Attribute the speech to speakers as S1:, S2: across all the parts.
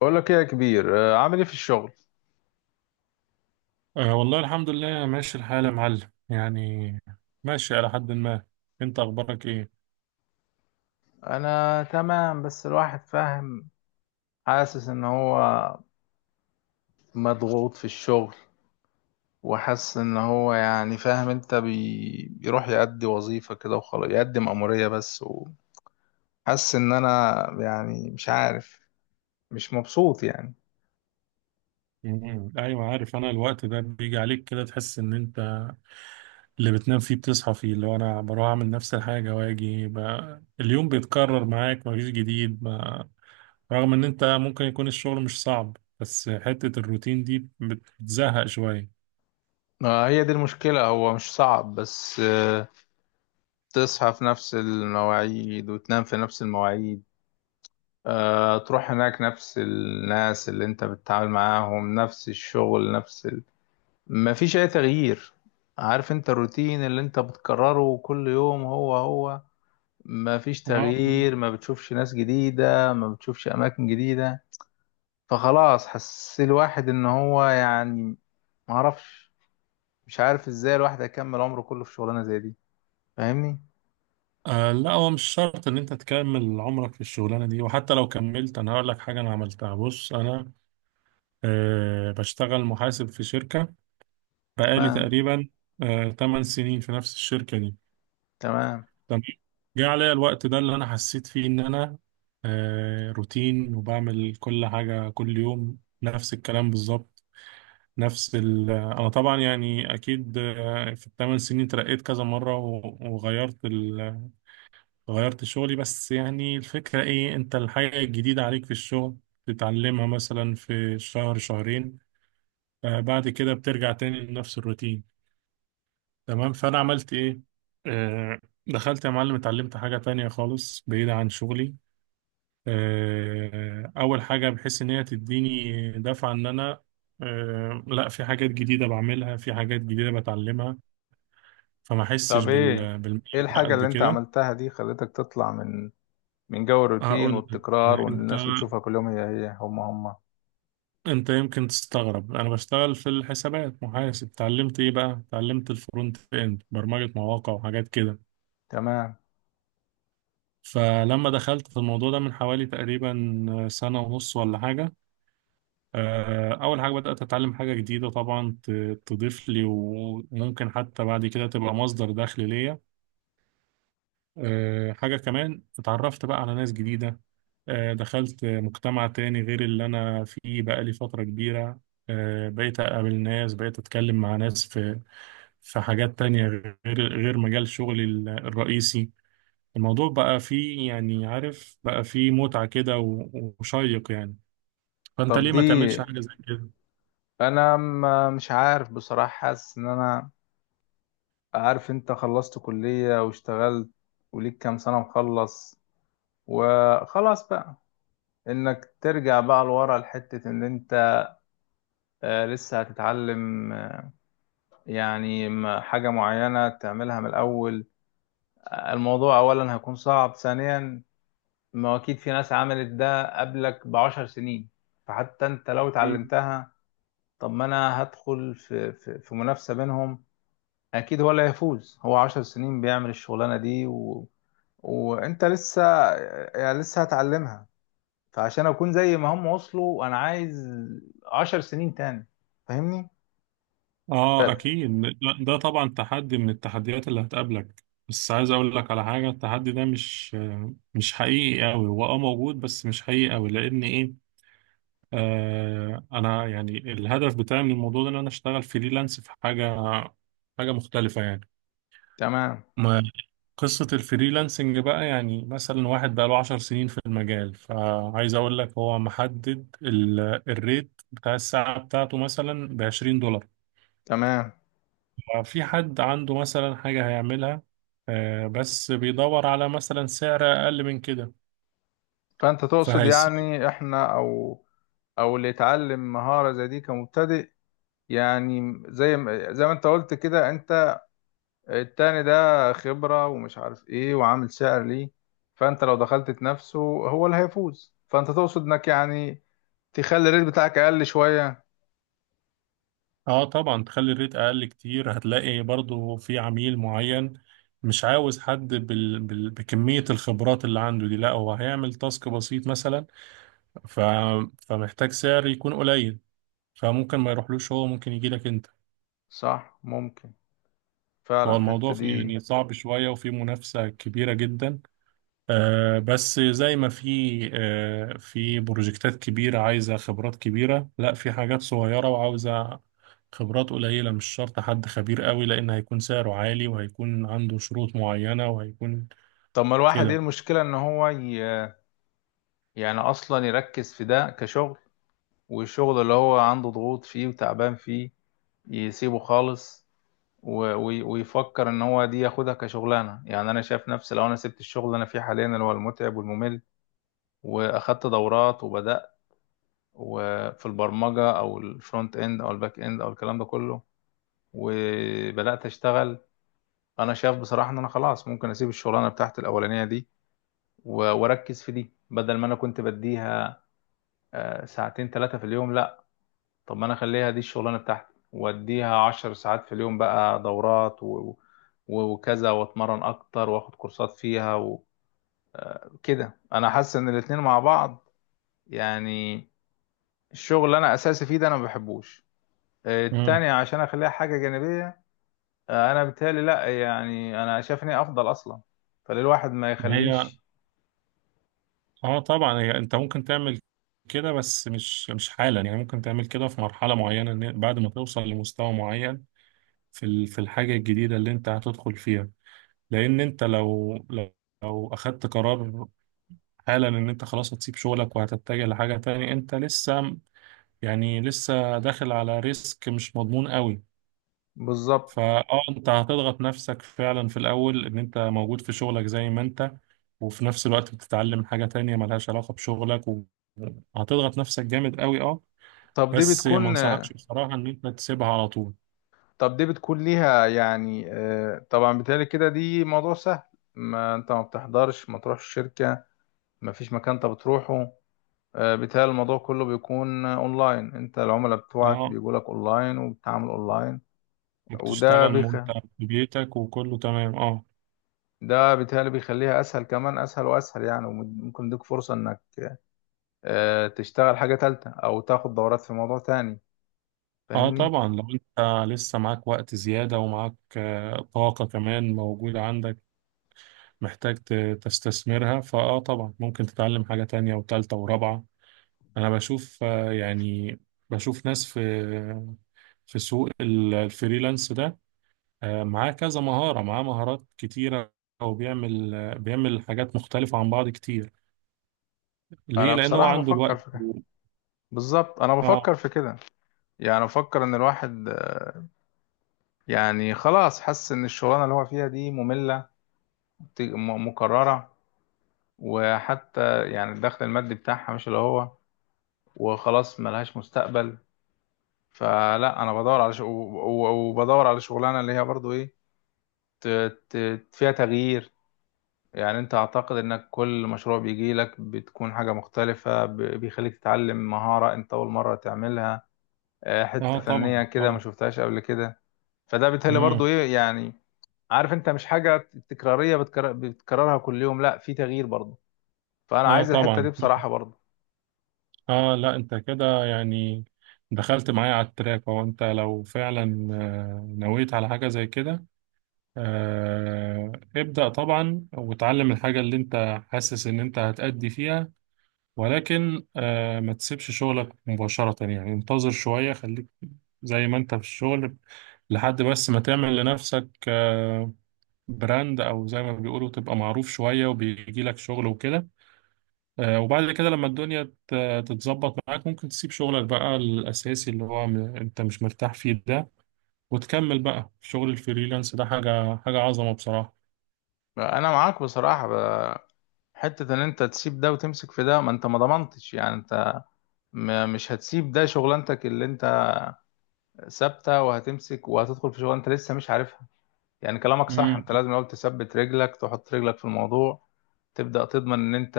S1: بقول لك ايه يا كبير، عامل ايه في الشغل؟
S2: أه والله الحمد لله ماشي الحال يا معلم يعني ماشي على حد ما. انت اخبارك ايه؟
S1: انا تمام، بس الواحد فاهم، حاسس ان هو مضغوط في الشغل. وحاسس ان هو يعني فاهم انت بيروح يأدي وظيفة كده وخلاص، يقدم مأمورية بس. وحاسس ان انا يعني مش عارف، مش مبسوط يعني.
S2: مم. ايوه عارف، انا الوقت ده بيجي عليك كده، تحس ان انت اللي بتنام فيه بتصحى فيه، اللي هو انا بروح اعمل نفس الحاجه واجي بقى اليوم بيتكرر معاك مفيش جديد ما. رغم ان انت ممكن يكون الشغل مش صعب بس حته الروتين دي بتزهق شويه.
S1: ما هي دي المشكلة، هو مش صعب، بس تصحى في نفس المواعيد وتنام في نفس المواعيد. تروح هناك نفس الناس اللي انت بتتعامل معاهم، نفس الشغل، مفيش اي تغيير. عارف انت، الروتين اللي انت بتكرره كل يوم هو هو، مفيش
S2: آه.
S1: تغيير. ما بتشوفش ناس جديدة، ما بتشوفش اماكن جديدة. فخلاص حس الواحد ان هو يعني معرفش، مش عارف ازاي الواحد هيكمل عمره كله في شغلانة زي دي. فاهمني؟
S2: آه، لا هو مش شرط ان انت تكمل عمرك في الشغلانه دي، وحتى لو كملت انا هقول لك حاجه انا عملتها. بص، انا أه بشتغل محاسب في شركة بقالي
S1: تمام،
S2: تقريبا أه 8 سنين في نفس الشركة دي.
S1: تمام.
S2: تمام. جه عليا الوقت ده اللي أنا حسيت فيه إن أنا أه روتين وبعمل كل حاجة كل يوم نفس الكلام بالظبط، نفس ال آه، أنا طبعا يعني أكيد، في الثمان سنين ترقيت كذا مرة و- وغيرت غيرت شغلي. بس يعني الفكرة إيه، أنت الحاجة الجديدة عليك في الشغل تتعلمها مثلا في شهر شهرين، بعد كده بترجع تاني لنفس الروتين. تمام. فأنا عملت إيه؟ آه، دخلت يا معلم اتعلمت حاجة تانية خالص بعيدة عن شغلي، أول حاجة بحيث إن هي تديني دفعة إن أنا، لا في حاجات جديدة بعملها، في حاجات جديدة بتعلمها، فما أحسش
S1: طب، ايه
S2: بالملل.
S1: ايه
S2: ده
S1: الحاجة
S2: قد
S1: اللي انت
S2: كده.
S1: عملتها دي خلتك تطلع من جو الروتين
S2: هقول لك آه،
S1: والتكرار، وان
S2: أنت
S1: الناس بتشوفها كل يوم هي هي هم هم؟
S2: أنت يمكن تستغرب، أنا بشتغل في الحسابات محاسب، اتعلمت إيه بقى، اتعلمت الفرونت إند، برمجة مواقع وحاجات كده.
S1: تمام.
S2: فلما دخلت في الموضوع ده من حوالي تقريبا سنة ونص ولا حاجة، أول حاجة بدأت أتعلم حاجة جديدة طبعا تضيف لي، وممكن حتى بعد كده تبقى مصدر دخل ليا. حاجة كمان، اتعرفت بقى على ناس جديدة، دخلت مجتمع تاني غير اللي أنا فيه بقالي فترة كبيرة، بقيت أقابل ناس، بقيت أتكلم مع ناس في في حاجات تانية غير غير مجال شغلي الرئيسي. الموضوع بقى فيه يعني عارف بقى فيه متعة كده و- وشيق يعني. فأنت
S1: طب،
S2: ليه ما تعملش حاجة زي كده؟
S1: انا ما مش عارف بصراحة، حاسس ان انا عارف انت، خلصت كلية واشتغلت وليك كام سنة مخلص، وخلاص بقى. انك ترجع بقى لورا لحتة ان انت لسه هتتعلم، يعني حاجة معينة تعملها من الاول؟ الموضوع اولا هيكون صعب، ثانيا ما هو اكيد في ناس عملت ده قبلك ب10 سنين، فحتى انت لو
S2: مم.
S1: اتعلمتها. طب ما انا هدخل في منافسة بينهم؟ اكيد هو اللي هيفوز، هو 10 سنين بيعمل الشغلانة دي وانت لسه، يعني لسه هتعلمها. فعشان اكون زي ما هم وصلوا، انا عايز 10 سنين تاني. فاهمني؟
S2: آه
S1: ف-
S2: أكيد. لا، ده طبعا تحدي من التحديات اللي هتقابلك، بس عايز أقول لك على حاجة، التحدي ده مش حقيقي أوي، هو أه موجود بس مش حقيقي أوي، لأن إيه، آه أنا يعني الهدف بتاعي من الموضوع ده إن أنا أشتغل فريلانس في حاجة مختلفة.
S1: تمام،
S2: يعني قصة الفريلانسنج بقى، يعني مثلا واحد بقى له عشر سنين في المجال، فعايز أقول لك هو محدد الريت بتاع الساعة بتاعته مثلا بعشرين دولار.
S1: تمام.
S2: ففي حد عنده مثلا حاجة هيعملها، بس بيدور على مثلا سعر أقل من كده،
S1: فانت تقصد
S2: فهيسيب.
S1: يعني احنا، او اللي يتعلم مهارة زي دي كمبتدئ، يعني زي ما انت قلت كده، انت التاني ده خبرة ومش عارف ايه وعامل سعر ليه، فانت لو دخلت تنافسه هو اللي هيفوز. فانت تقصد انك يعني تخلي الريت بتاعك اقل شوية؟
S2: اه طبعا تخلي الريت أقل كتير، هتلاقي برضو في عميل معين مش عاوز حد بكمية الخبرات اللي عنده دي، لا هو هيعمل تاسك بسيط مثلا، ف... فمحتاج سعر يكون قليل، فممكن ما يروحلوش، هو ممكن يجي لك انت.
S1: صح، ممكن، فعلا
S2: هو الموضوع
S1: الحتة دي.
S2: يعني صعب شوية وفي منافسة كبيرة جدا، آه بس زي ما في آه في بروجكتات كبيرة عايزة خبرات كبيرة، لا في حاجات صغيرة وعاوزة خبرات قليلة مش شرط حد خبير قوي، لأن هيكون سعره عالي وهيكون عنده شروط معينة وهيكون
S1: طب، ما الواحد ايه
S2: كده.
S1: المشكلة ان هو يعني اصلا يركز في ده كشغل، والشغل اللي هو عنده ضغوط فيه وتعبان فيه يسيبه خالص، ويفكر ان هو دي ياخدها كشغلانه. يعني انا شايف نفسي، لو انا سبت الشغل اللي انا فيه حاليا اللي هو المتعب والممل، واخدت دورات وبدات، وفي البرمجه او الفرونت اند او الباك اند او الكلام ده كله، وبدات اشتغل، انا شايف بصراحه ان انا خلاص ممكن اسيب الشغلانه بتاعتي الاولانيه دي، واركز في دي. بدل ما انا كنت بديها ساعتين ثلاثه في اليوم، لا. طب ما انا اخليها دي الشغلانه بتاعتي، واديها 10 ساعات في اليوم بقى. دورات وكذا، واتمرن اكتر، واخد كورسات فيها. وكده انا حاسس ان الاتنين مع بعض يعني، الشغل اللي انا اساسي فيه ده انا ما بحبوش،
S2: مم.
S1: التاني عشان اخليها حاجه جانبيه. انا بالتالي لا، يعني انا شايفني افضل اصلا، فللواحد ما
S2: هي
S1: يخليش.
S2: اه طبعا، هي انت ممكن تعمل كده بس مش حالا، يعني ممكن تعمل كده في مرحلة معينة، إن بعد ما توصل لمستوى معين في في الحاجة الجديدة اللي انت هتدخل فيها. لان انت لو اخدت قرار حالا ان انت خلاص هتسيب شغلك وهتتجه لحاجة تانية، انت لسه يعني لسه داخل على ريسك مش مضمون قوي.
S1: بالظبط.
S2: فاه، انت هتضغط نفسك فعلا في الاول، ان انت موجود في شغلك زي ما انت، وفي نفس الوقت بتتعلم حاجة تانية ملهاش علاقة بشغلك، وهتضغط نفسك جامد قوي اه.
S1: طب دي
S2: بس ما
S1: بتكون
S2: انصحكش بصراحة ان انت تسيبها على طول.
S1: طب دي بتكون ليها يعني، طبعا بالتالي كده دي موضوع سهل. ما انت ما بتحضرش، ما تروحش الشركة، مفيش مكان انت بتروحه. بيتهيألي الموضوع كله بيكون اونلاين، انت العملاء بتوعك
S2: اه،
S1: بيجولك اونلاين وبتتعامل اونلاين. وده
S2: وبتشتغل
S1: بيخ
S2: وانت في بيتك وكله تمام اه.
S1: ده بيتهيألي بيخليها اسهل، كمان اسهل واسهل يعني، وممكن يديك فرصة انك تشتغل حاجة تالتة او تاخد دورات في موضوع تاني.
S2: اه
S1: فاهمني؟
S2: طبعا، لو انت لسه معاك وقت زيادة ومعاك طاقة كمان موجودة عندك، محتاج تستثمرها، فاه طبعا ممكن تتعلم حاجة تانية وتالتة ورابعة. انا بشوف يعني بشوف ناس في في سوق الفريلانس ده، معاه كذا مهارة، معاه مهارات كتيرة، وبيعمل بيعمل حاجات مختلفة عن بعض كتير. ليه؟
S1: انا
S2: لأنه هو
S1: بصراحة
S2: عنده
S1: بفكر
S2: الوقت.
S1: في كده. بالظبط، انا
S2: اه.
S1: بفكر في كده. يعني بفكر ان الواحد، يعني خلاص حس ان الشغلانة اللي هو فيها دي مملة، مكررة، وحتى يعني الدخل المادي بتاعها مش اللي هو، وخلاص ملهاش مستقبل. فلا، انا بدور على وبدور على شغلانه اللي هي برضو ايه ت... ت... فيها تغيير. يعني انت اعتقد انك كل مشروع بيجي لك بتكون حاجه مختلفه، بيخليك تتعلم مهاره انت اول مره تعملها،
S2: اه
S1: حته
S2: طبعا
S1: فنيه كده ما
S2: طبعا.
S1: شفتهاش قبل كده. فده بالتالي برضو
S2: مم.
S1: ايه يعني، عارف انت، مش حاجه تكراريه بتكررها كل يوم، لا، في تغيير برضو. فانا
S2: اه
S1: عايز الحته دي
S2: طبعا.
S1: بصراحه برضو.
S2: اه لا انت كده يعني دخلت معايا على التراك. هو انت لو فعلا نويت على حاجة زي كده، ابدأ طبعا وتعلم الحاجة اللي انت حاسس ان انت هتأدي فيها، ولكن ما تسيبش شغلك مباشرة، يعني انتظر شوية، خليك زي ما انت في الشغل لحد بس ما تعمل لنفسك براند، او زي ما بيقولوا تبقى معروف شوية وبيجي لك شغل وكده. وبعد كده لما الدنيا تتظبط معاك ممكن تسيب شغلك بقى الأساسي اللي هو أنت مش مرتاح فيه ده، وتكمل بقى في شغل الفريلانس ده، حاجة عظمة بصراحة.
S1: انا معاك بصراحه. حتة ان انت تسيب ده وتمسك في ده، ما انت ما ضمنتش يعني. انت مش هتسيب ده شغلانتك اللي انت ثابتة، وهتمسك وهتدخل في شغلانة انت لسه مش عارفها. يعني كلامك صح،
S2: امم.
S1: انت لازم الاول تثبت رجلك، تحط رجلك في الموضوع، تبدأ تضمن ان انت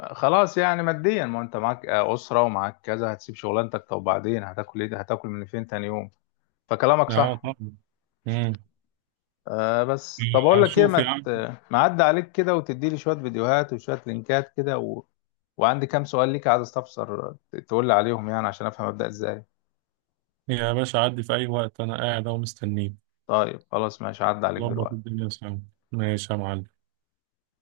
S1: خلاص يعني، ماديا ما انت معاك اسرة ومعاك كذا. هتسيب شغلانتك طب، وبعدين هتاكل ايه؟ هتاكل من فين تاني يوم؟ فكلامك
S2: اه
S1: صح.
S2: طبعا. امم.
S1: بس طب، اقول لك ايه،
S2: شوف يا عم،
S1: ما عدى عليك كده وتدي لي شويه فيديوهات وشويه لينكات كده، وعندي كام سؤال ليك عايز استفسر، تقول لي عليهم يعني، عشان افهم ابدا ازاي.
S2: يا باشا عدي في أي وقت، أنا قاعد أهو مستنيك.
S1: طيب، خلاص، ماشي، عدى عليك
S2: ظبط
S1: دلوقتي.
S2: الدنيا سوا. ماشي يا معلم.